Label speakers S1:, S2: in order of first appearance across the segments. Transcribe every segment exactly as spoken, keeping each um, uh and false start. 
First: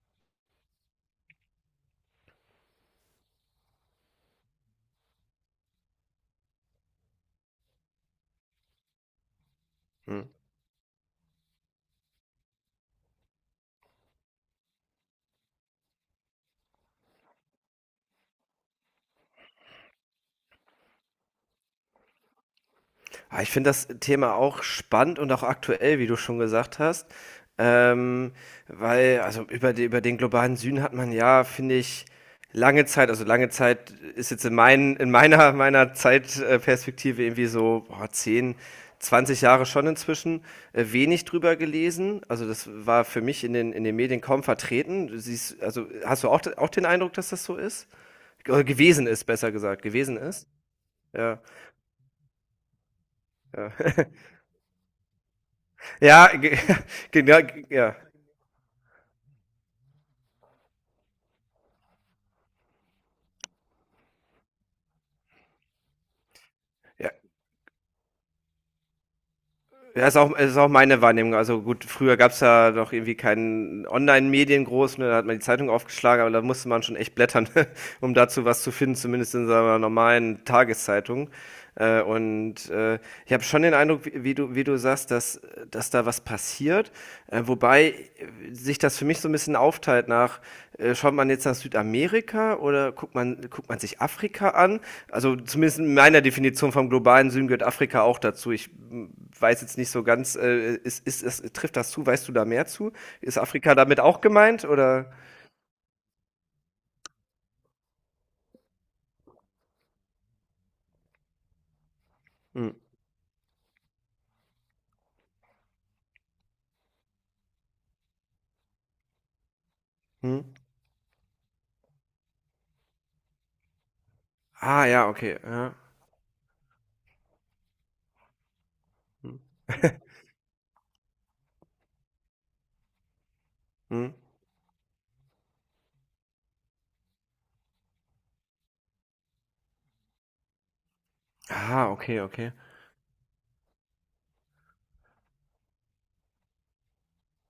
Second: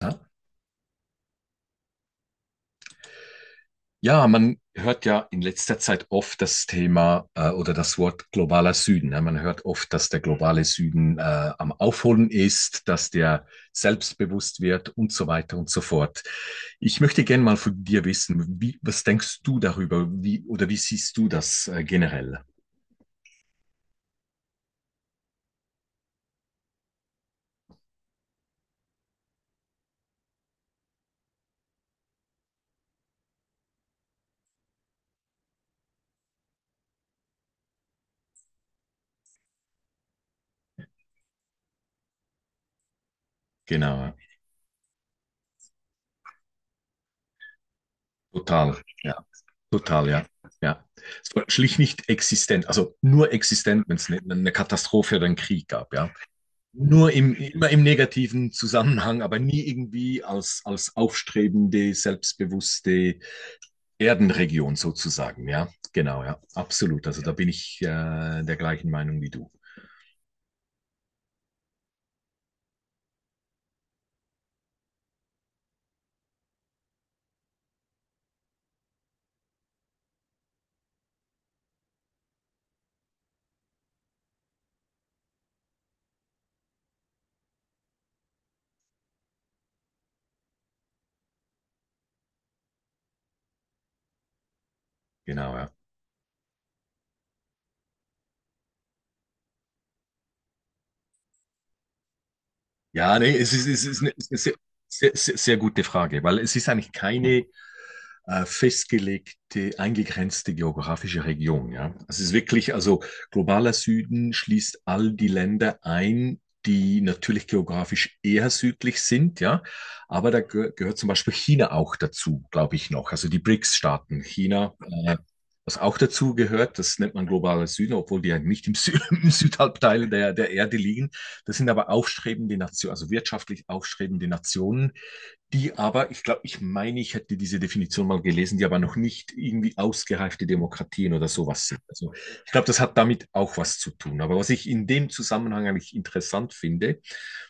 S1: Ja, Ja, man hört ja in letzter Zeit oft das Thema äh, oder das Wort globaler Süden. Ja, man hört oft, dass der
S2: Mhm.
S1: globale Süden äh, am Aufholen ist, dass der selbstbewusst wird und so weiter und so fort. Ich möchte gerne mal von dir wissen, wie, was denkst du darüber? Wie oder wie siehst du das äh, generell?
S2: Ah, ich finde das Thema auch spannend und auch aktuell, wie du schon gesagt hast. Ähm, Weil, also über, die, über den globalen Süden hat man ja, finde ich, lange Zeit, also lange Zeit ist jetzt in, mein, in meiner, meiner Zeitperspektive irgendwie so boah, zehn, zwanzig Jahre schon inzwischen äh, wenig drüber gelesen. Also das war für mich in den, in
S1: Genau,
S2: den
S1: ja,
S2: Medien kaum vertreten. Du siehst, also hast du auch, auch den Eindruck, dass das so ist? Oder
S1: total,
S2: gewesen
S1: ja,
S2: ist, besser gesagt,
S1: total,
S2: gewesen
S1: ja,
S2: ist?
S1: ja. Es
S2: Ja,
S1: war schlicht nicht existent, also nur
S2: ja.
S1: existent, wenn es eine, eine Katastrophe oder einen Krieg gab, ja.
S2: Ja, ge-
S1: Nur im,
S2: genau,
S1: immer im
S2: ja.
S1: negativen Zusammenhang, aber nie irgendwie als, als aufstrebende, selbstbewusste Erdenregion sozusagen. Ja, genau, ja, absolut.
S2: Ja,
S1: Also da bin ich äh, der gleichen Meinung wie du.
S2: das ist auch, das ist auch meine Wahrnehmung. Also gut, früher gab's ja noch irgendwie keinen Online-Medien groß, ne? Da hat man die Zeitung aufgeschlagen, aber da musste man schon echt blättern, um dazu was zu finden, zumindest in seiner normalen Tageszeitung. Äh, und äh, Ich habe schon den Eindruck, wie, wie, du, wie du sagst, dass, dass da was passiert. Äh, wobei äh, sich das für mich so ein bisschen aufteilt nach, äh, Schaut man jetzt nach Südamerika oder guckt man, guckt man sich Afrika an? Also
S1: Genau, ja.
S2: zumindest in meiner Definition vom globalen Süden gehört Afrika auch dazu. Ich m, weiß jetzt nicht so ganz, äh, ist, ist, ist, trifft das zu? Weißt du da mehr zu?
S1: Ja, nee,
S2: Ist
S1: es ist,
S2: Afrika
S1: es ist
S2: damit
S1: eine,
S2: auch
S1: sehr,
S2: gemeint
S1: sehr,
S2: oder?
S1: sehr gute Frage, weil es ist eigentlich keine äh, festgelegte, eingegrenzte geografische Region. Ja? Es ist
S2: Hm.
S1: wirklich, also globaler Süden schließt all die Länder ein, die natürlich geografisch eher südlich sind, ja. Aber
S2: Hm.
S1: da geh gehört zum Beispiel China auch dazu, glaube ich noch. Also die B R I C S-Staaten, China,
S2: Ah ja,
S1: äh,
S2: okay. Ja.
S1: was auch dazu gehört, das nennt man globaler Süden, obwohl die ja nicht im, Sü im
S2: Mhm.
S1: Südhalbteil der, der Erde liegen. Das sind aber aufstrebende Nationen, also wirtschaftlich
S2: Mhm.
S1: aufstrebende Nationen, die aber, ich glaube, ich meine, ich hätte diese Definition mal gelesen, die aber noch nicht irgendwie ausgereifte Demokratien oder sowas sind.
S2: Ah,
S1: Also
S2: okay,
S1: ich
S2: okay.
S1: glaube, das hat damit auch was zu tun. Aber was ich in dem Zusammenhang eigentlich interessant finde,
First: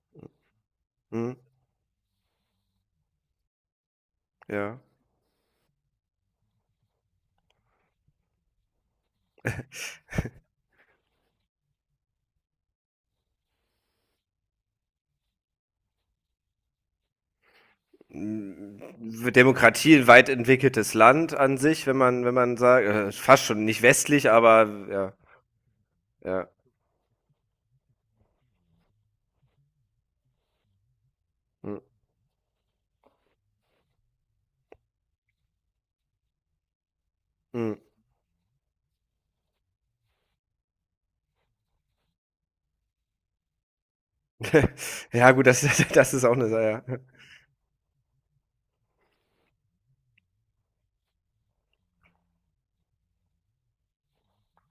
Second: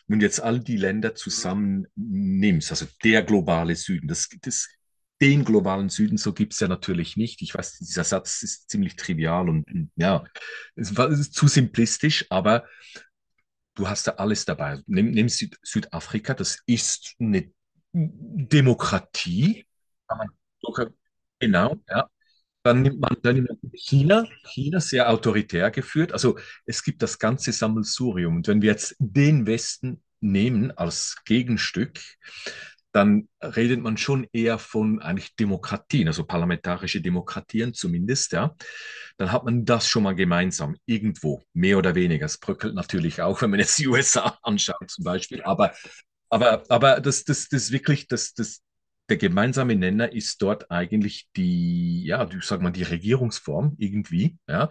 S1: wenn du jetzt all die Länder
S2: Mhm.
S1: zusammen nimmst, also der globale Süden, das, das
S2: Ja.
S1: den globalen Süden, so gibt's ja natürlich nicht. Ich weiß, dieser Satz ist ziemlich trivial und ja, es war es ist zu simplistisch, aber du hast da alles dabei. Nimm, nimm Süd Südafrika, das ist eine
S2: Hm,
S1: Demokratie.
S2: Demokratie, ein
S1: Kann man
S2: weit
S1: sogar-
S2: entwickeltes Land an
S1: Genau,
S2: sich, wenn
S1: ja.
S2: man, wenn man
S1: Dann
S2: sagt,
S1: nimmt
S2: äh,
S1: man, dann
S2: fast
S1: nimmt
S2: schon
S1: man
S2: nicht
S1: China,
S2: westlich, aber
S1: China sehr
S2: ja,
S1: autoritär geführt. Also
S2: ja.
S1: es gibt das ganze Sammelsurium. Und wenn wir jetzt den Westen nehmen als
S2: Mhm.
S1: Gegenstück, dann redet man schon eher von eigentlich Demokratien, also parlamentarische Demokratien
S2: Mhm.
S1: zumindest, ja. Dann hat man das schon mal gemeinsam, irgendwo, mehr oder weniger. Es bröckelt natürlich auch, wenn man jetzt die U S A anschaut zum
S2: Ja,
S1: Beispiel.
S2: gut, das,
S1: Aber,
S2: das ist auch eine
S1: aber,
S2: Sache. Ja,
S1: aber das, das, das wirklich, das, das, der gemeinsame Nenner ist dort eigentlich die, ja, ich sag mal, die Regierungsform irgendwie, ja.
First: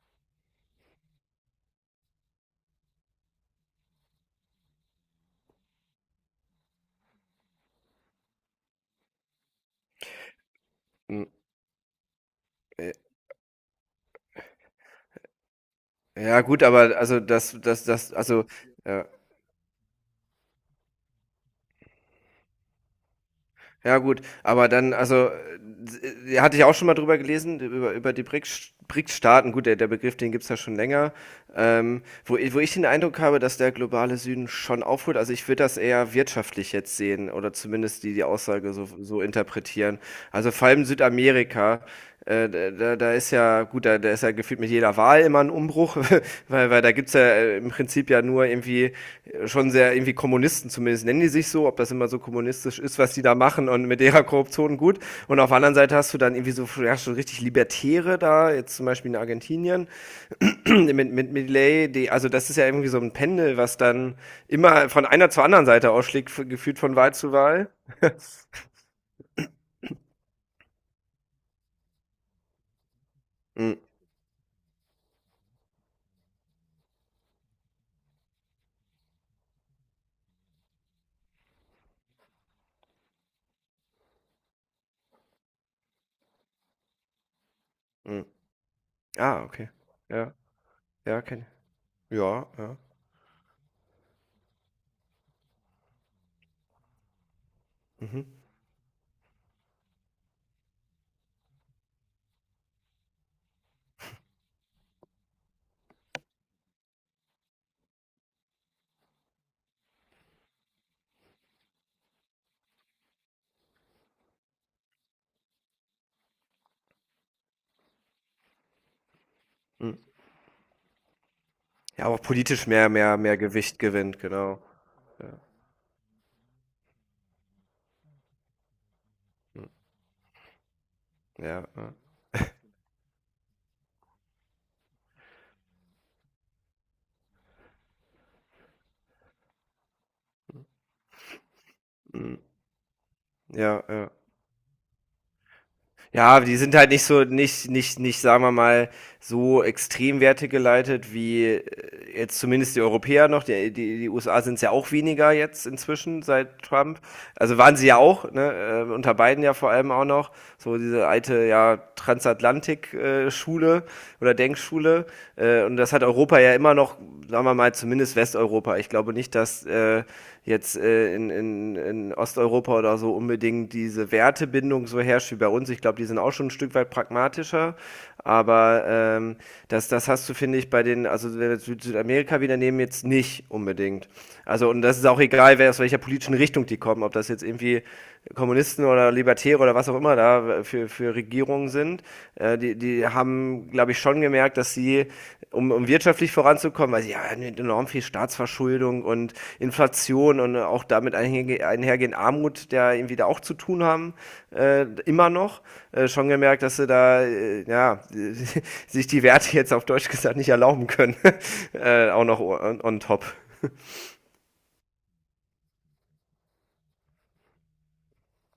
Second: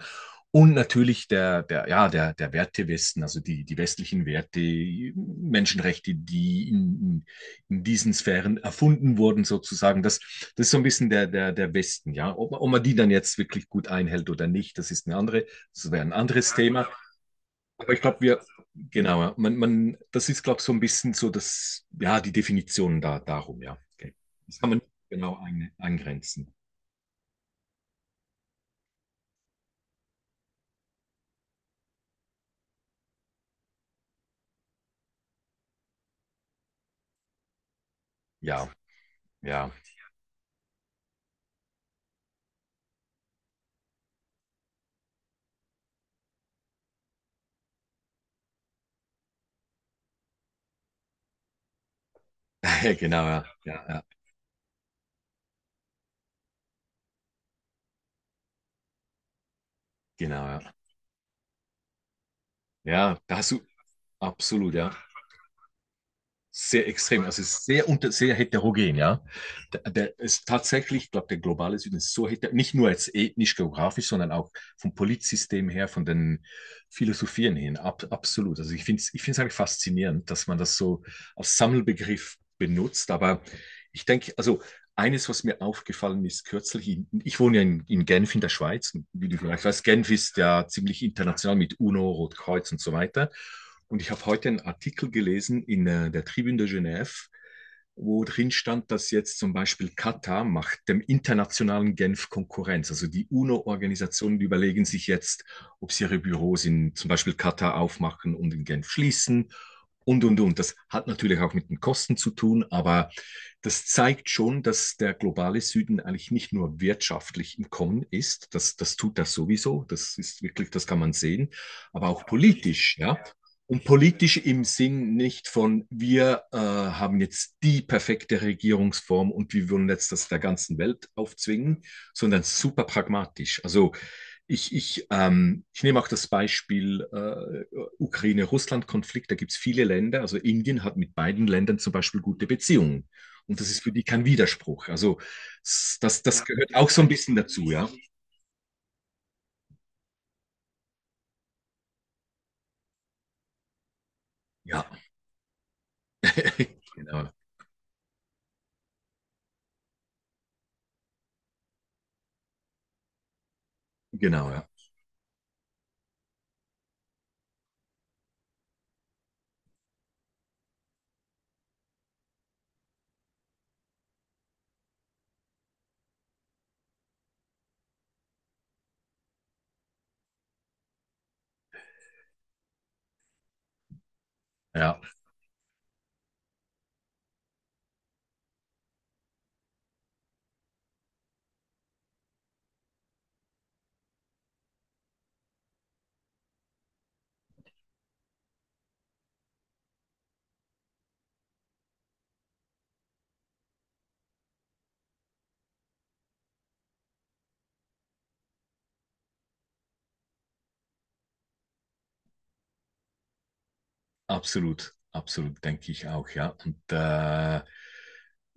S1: Und natürlich der, der, ja, der, der Werte Westen also die, die westlichen Werte, Menschenrechte, die in, in diesen Sphären erfunden wurden, sozusagen. Das, das ist so ein bisschen der,
S2: mhm.
S1: der, der Westen, ja. Ob, ob man die dann jetzt wirklich gut einhält oder nicht, das ist eine andere, das wäre ein
S2: Ja,
S1: anderes
S2: gut,
S1: Thema.
S2: aber also das, das,
S1: Aber ich
S2: das,
S1: glaube, wir,
S2: also, ja.
S1: genau, ja, man, man, das ist, glaube ich, so ein bisschen so das, ja, die Definition da, darum, ja.
S2: Ja,
S1: Okay.
S2: gut,
S1: Das
S2: aber
S1: kann man nicht
S2: dann, also,
S1: genau ein,
S2: äh, äh,
S1: eingrenzen.
S2: hatte ich auch schon mal drüber gelesen, über, über die B R I C S B R I C S-Staaten. Gut, der, der Begriff, den gibt's ja schon länger. Ähm, wo, i- wo ich den Eindruck habe, dass der globale Süden schon aufholt. Also, ich würde das eher wirtschaftlich jetzt sehen oder zumindest die, die
S1: Ja,
S2: Aussage so, so
S1: ja,
S2: interpretieren. Also, vor allem Südamerika äh, da, da ist ja, gut, da, da ist ja gefühlt mit jeder Wahl immer ein Umbruch, weil, weil da gibt's ja äh, im Prinzip ja nur irgendwie äh, schon sehr irgendwie Kommunisten, zumindest nennen die sich so, ob das immer so kommunistisch ist, was die
S1: genau,
S2: da
S1: ja,
S2: machen
S1: ja,
S2: und mit
S1: ja,
S2: ihrer Korruption, gut. Und auf der anderen Seite hast du dann irgendwie so, ja, schon richtig Libertäre da, jetzt zum Beispiel in Argentinien,
S1: genau, ja.
S2: mit, mit Milley, die, also das ist ja irgendwie so ein
S1: Ja, da hast
S2: Pendel,
S1: du,
S2: was dann
S1: absolut,
S2: immer
S1: ja.
S2: von einer zur anderen Seite ausschlägt, f- gefühlt
S1: Sehr
S2: von Wahl
S1: extrem.
S2: zu
S1: Also es ist
S2: Wahl.
S1: sehr unter, sehr heterogen, ja. Der, der ist tatsächlich, ich glaube, der globale Süden ist so heter, nicht nur jetzt ethnisch,
S2: Mm,
S1: geografisch, sondern auch vom Politsystem her, von den Philosophien hin. Ab, absolut. Also ich finde es ich finde es eigentlich faszinierend, dass man das so als Sammelbegriff benutzt. Aber ich denke, also eines, was mir aufgefallen ist, kürzlich, in, ich wohne ja in, in
S2: mm.
S1: Genf in der Schweiz, und wie du
S2: Ah,
S1: vielleicht
S2: okay.
S1: weißt, Genf
S2: Ja,
S1: ist ja ziemlich
S2: ja, kenn
S1: international mit UNO,
S2: ich. Ja,
S1: Rotkreuz
S2: ja.
S1: und so weiter. Und ich habe heute einen Artikel gelesen in äh, der Tribune de Genève,
S2: Mhm.
S1: wo drin stand, dass jetzt zum Beispiel Katar macht dem internationalen Genf Konkurrenz. Also die UNO-Organisationen überlegen sich jetzt, ob sie ihre Büros in zum Beispiel Katar aufmachen und in Genf schließen und, und, und. Das hat natürlich auch mit den Kosten zu tun, aber das zeigt schon, dass der globale Süden eigentlich nicht nur wirtschaftlich im Kommen ist. Das, das tut das sowieso.
S2: Mhm.
S1: Das ist wirklich, das kann man sehen,
S2: Ja,
S1: aber
S2: aber
S1: auch
S2: politisch mehr
S1: politisch, ja.
S2: mehr mehr Gewicht
S1: Und
S2: gewinnt,
S1: politisch im
S2: genau.
S1: Sinn nicht von, wir äh, haben jetzt die perfekte Regierungsform und wir wollen jetzt das der ganzen Welt
S2: Ja,
S1: aufzwingen,
S2: ja.
S1: sondern super pragmatisch. Also ich, ich, ähm, ich nehme auch das Beispiel äh, Ukraine-Russland-Konflikt. Da gibt es viele Länder. Also Indien hat mit beiden Ländern zum Beispiel
S2: Mhm.
S1: gute Beziehungen. Und das ist
S2: Ja,
S1: für die
S2: ja.
S1: kein Widerspruch. Also s- das,
S2: Ja,
S1: das
S2: die
S1: gehört
S2: sind
S1: auch
S2: halt
S1: so
S2: nicht
S1: ein
S2: so
S1: bisschen
S2: nicht
S1: dazu, ja.
S2: nicht nicht, sagen wir mal, so extrem Werte geleitet, wie äh, jetzt zumindest die Europäer noch. Die, die, die U S A sind es ja
S1: Ja,
S2: auch weniger jetzt inzwischen seit Trump.
S1: genau,
S2: Also waren sie ja auch, ne, äh, unter Biden ja vor allem auch noch. So diese alte, ja, Transatlantik-Schule äh, oder
S1: genau, ja.
S2: Denkschule. Äh, und das hat Europa ja immer noch, sagen wir mal, zumindest Westeuropa. Ich glaube nicht, dass äh, jetzt äh, in, in, in Osteuropa oder so unbedingt diese Wertebindung so herrscht wie bei uns. Ich glaube, die sind auch schon ein Stück weit pragmatischer. Aber ähm, das, das hast du, finde ich, bei den, also wenn wir jetzt Süd- Südamerika wieder nehmen, jetzt nicht unbedingt. Also, und das
S1: Ja.
S2: ist auch egal, wer aus welcher politischen Richtung die kommen, ob das jetzt irgendwie Kommunisten oder Libertäre oder was auch immer da für, für Regierungen sind. Äh, die, die haben, glaube ich, schon gemerkt, dass sie, um um wirtschaftlich voranzukommen, weil sie haben enorm viel Staatsverschuldung und Inflation und auch damit einhergehend Armut, der irgendwie da auch zu tun haben, äh, immer noch. Äh, schon gemerkt, dass sie da, äh, ja, sich die Werte jetzt auf Deutsch gesagt nicht erlauben können. äh, auch noch on, on top.
S1: Absolut, absolut, denke ich auch, ja. Und äh,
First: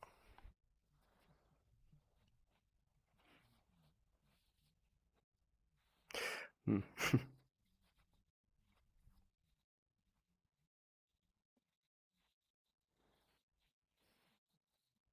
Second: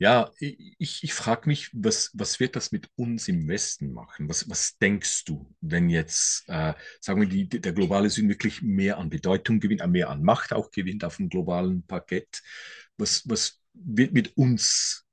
S1: ja, ich, ich frage mich, was, was wird das mit uns im Westen machen? Was, was denkst du, wenn jetzt, äh, sagen wir, die, die- der globale Süden wirklich mehr an Bedeutung gewinnt, äh, mehr an Macht auch gewinnt auf dem globalen Parkett? Was, was wird mit uns,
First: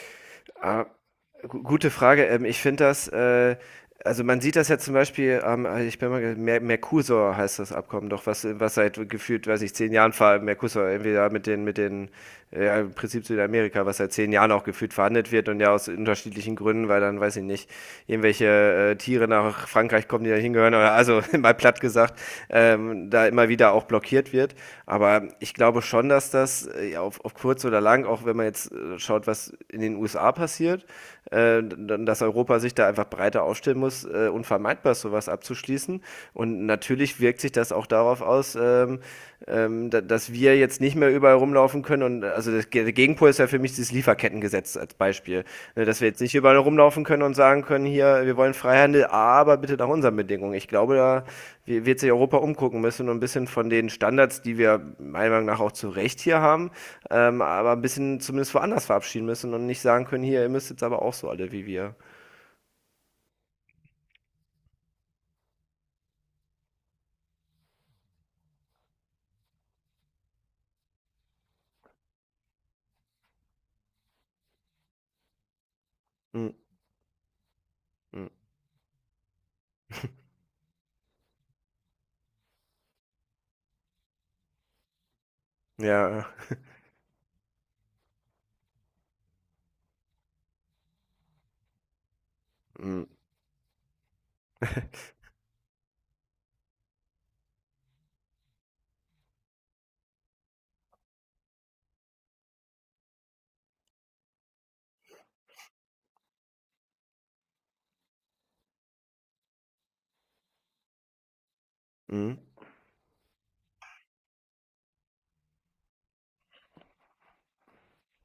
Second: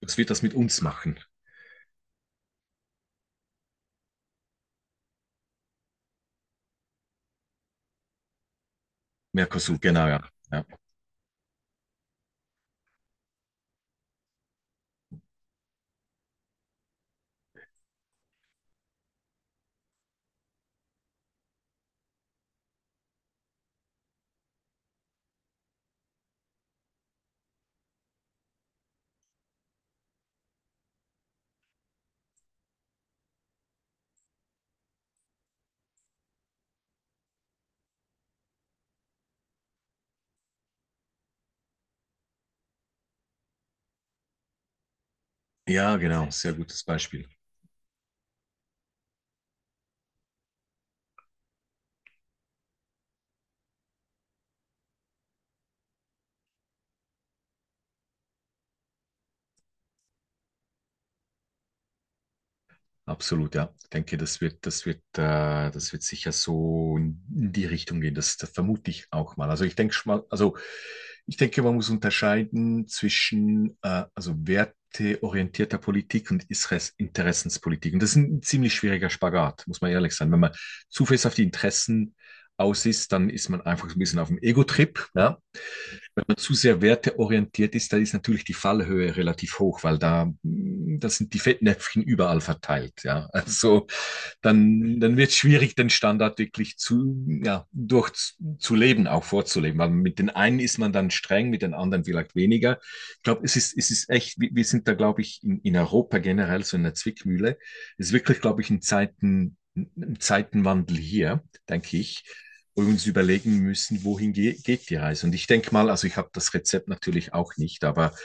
S1: was wird das mit uns
S2: Ah,
S1: machen?
S2: gu- gute Frage. Ähm, ich finde das, äh, Also man sieht das ja zum Beispiel, ähm, ich bin mal, ge- Mer Mercosur heißt das Abkommen doch, was, was seit gefühlt, weiß ich,
S1: Mercosur,
S2: zehn
S1: genau,
S2: Jahren
S1: ja.
S2: ver
S1: Ja,
S2: Mercosur, entweder mit den, mit den, äh, ja, im Prinzip Südamerika, was seit zehn Jahren auch gefühlt verhandelt wird und ja aus unterschiedlichen Gründen, weil dann, weiß ich nicht, irgendwelche äh, Tiere nach Frankreich kommen, die da hingehören oder also, mal platt gesagt, ähm, da immer wieder auch blockiert wird. Aber ich glaube schon, dass das äh, ja, auf, auf kurz oder lang, auch wenn man jetzt äh, schaut, was in den U S A passiert, äh, dass Europa sich da einfach breiter aufstellen muss, äh, unvermeidbar sowas abzuschließen. Und natürlich wirkt sich das auch darauf aus, ähm, ähm, da, dass wir jetzt nicht mehr überall rumlaufen können. Und also das, der Gegenpol ist ja für mich dieses Lieferkettengesetz als Beispiel. Ne,
S1: ja,
S2: dass wir jetzt
S1: genau,
S2: nicht
S1: sehr
S2: überall
S1: gutes
S2: rumlaufen können
S1: Beispiel.
S2: und sagen können: Hier, wir wollen Freihandel, aber bitte nach unseren Bedingungen. Ich glaube, da wird sich Europa umgucken müssen und ein bisschen von den Standards, die wir meiner Meinung nach auch zu Recht hier haben, ähm, aber ein bisschen zumindest woanders verabschieden müssen und nicht sagen können: Hier, ihr müsst jetzt aber auch so alle wie wir.
S1: Absolut, ja. Ich denke, das wird, das wird, äh, das wird sicher so in die Richtung gehen. Das, das vermute ich auch mal. Also ich denke schon mal, also ich denke, man muss unterscheiden zwischen äh, also werteorientierter Politik und
S2: Mhm.
S1: Isres- Interessenspolitik. Und das ist
S2: Mhm.
S1: ein ziemlich schwieriger Spagat, muss man ehrlich sein. Wenn man zu fest auf die Interessen aus ist, dann ist man einfach so ein bisschen auf dem Ego-Trip, ja, wenn
S2: Ja,
S1: man zu sehr werteorientiert ist, da ist natürlich die Fallhöhe relativ hoch, weil da, mm, da sind die Fettnäpfchen überall verteilt.
S2: mhm.
S1: Ja, also dann, dann wird es schwierig, den Standard wirklich zu, ja, durch zu leben, auch vorzuleben, weil mit den einen ist man dann streng, mit den anderen vielleicht weniger. Ich glaube, es ist, es ist echt, wir sind da, glaube ich, in, in Europa generell so in der Zwickmühle. Es ist wirklich, glaube ich, in Zeiten Zeitenwandel hier, denke ich,
S2: Mhm.
S1: uns überlegen müssen, wohin ge geht die Reise. Und ich denke mal, also ich habe das Rezept natürlich auch nicht, aber ein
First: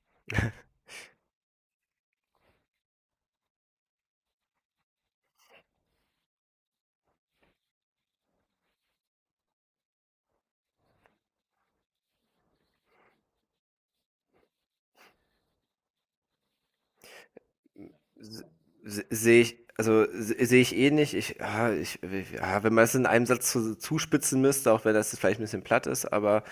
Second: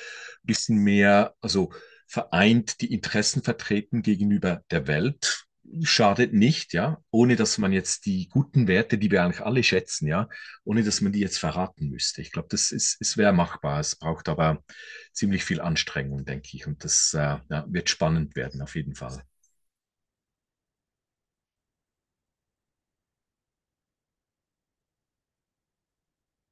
S1: bisschen mehr, also vereint die Interessen vertreten gegenüber der Welt, schadet nicht, ja, ohne dass man jetzt die guten Werte, die wir eigentlich alle schätzen, ja, ohne dass man die jetzt verraten müsste. Ich glaube, das ist, es wäre machbar. Es braucht aber ziemlich viel Anstrengung, denke ich. Und das äh, ja, wird spannend
S2: Se-
S1: werden, auf jeden
S2: se-
S1: Fall.
S2: Sehe ich, also se- sehe ich eh nicht. Ich, ah, ich, ja, wenn man es in einem Satz zu, zuspitzen müsste, auch wenn das jetzt vielleicht ein bisschen platt ist, aber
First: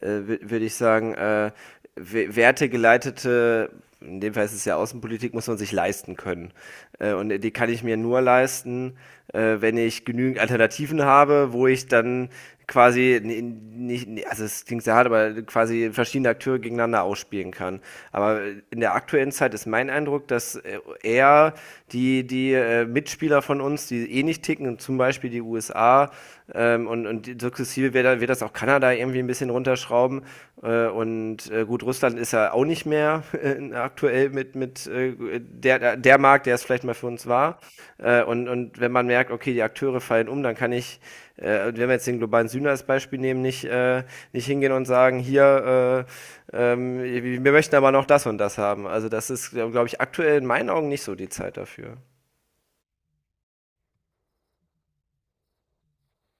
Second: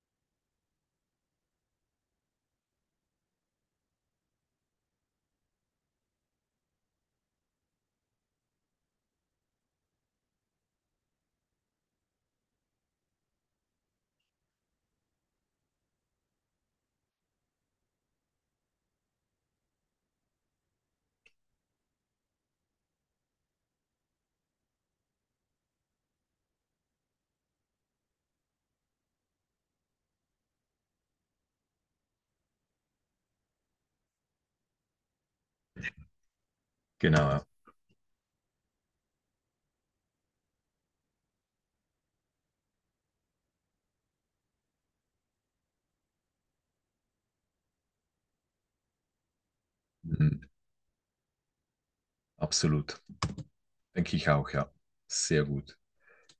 S2: äh, würde ich sagen, äh, we- wertegeleitete, in dem Fall ist es ja Außenpolitik, muss man sich leisten können. Äh, und die kann ich mir nur leisten, äh, wenn ich genügend Alternativen habe, wo ich sich dann quasi nicht, also es klingt sehr hart, aber quasi verschiedene Akteure gegeneinander ausspielen kann. Aber in der aktuellen Zeit ist mein Eindruck, dass äh, eher die, die äh, Mitspieler von uns, die eh nicht ticken, zum Beispiel die U S A, ähm, und, und sukzessive wird, wird das auch Kanada irgendwie ein bisschen runterschrauben äh, und äh, gut, Russland ist ja auch nicht mehr äh, aktuell mit, mit äh, der, der Markt, der es vielleicht mal für uns
S1: Genau, ja.
S2: war. Äh, und, und wenn man merkt, okay, die Akteure fallen um, dann kann ich, äh, wenn wir jetzt den globalen Süden als Beispiel nehmen, nicht, äh, nicht hingehen und sagen: Hier, äh, ähm, wir möchten aber noch das und das haben. Also das ist, glaube ich,
S1: Mhm.
S2: aktuell in meinen Augen nicht so die Zeit dafür.
S1: Absolut. Denke ich auch, ja. Sehr gut.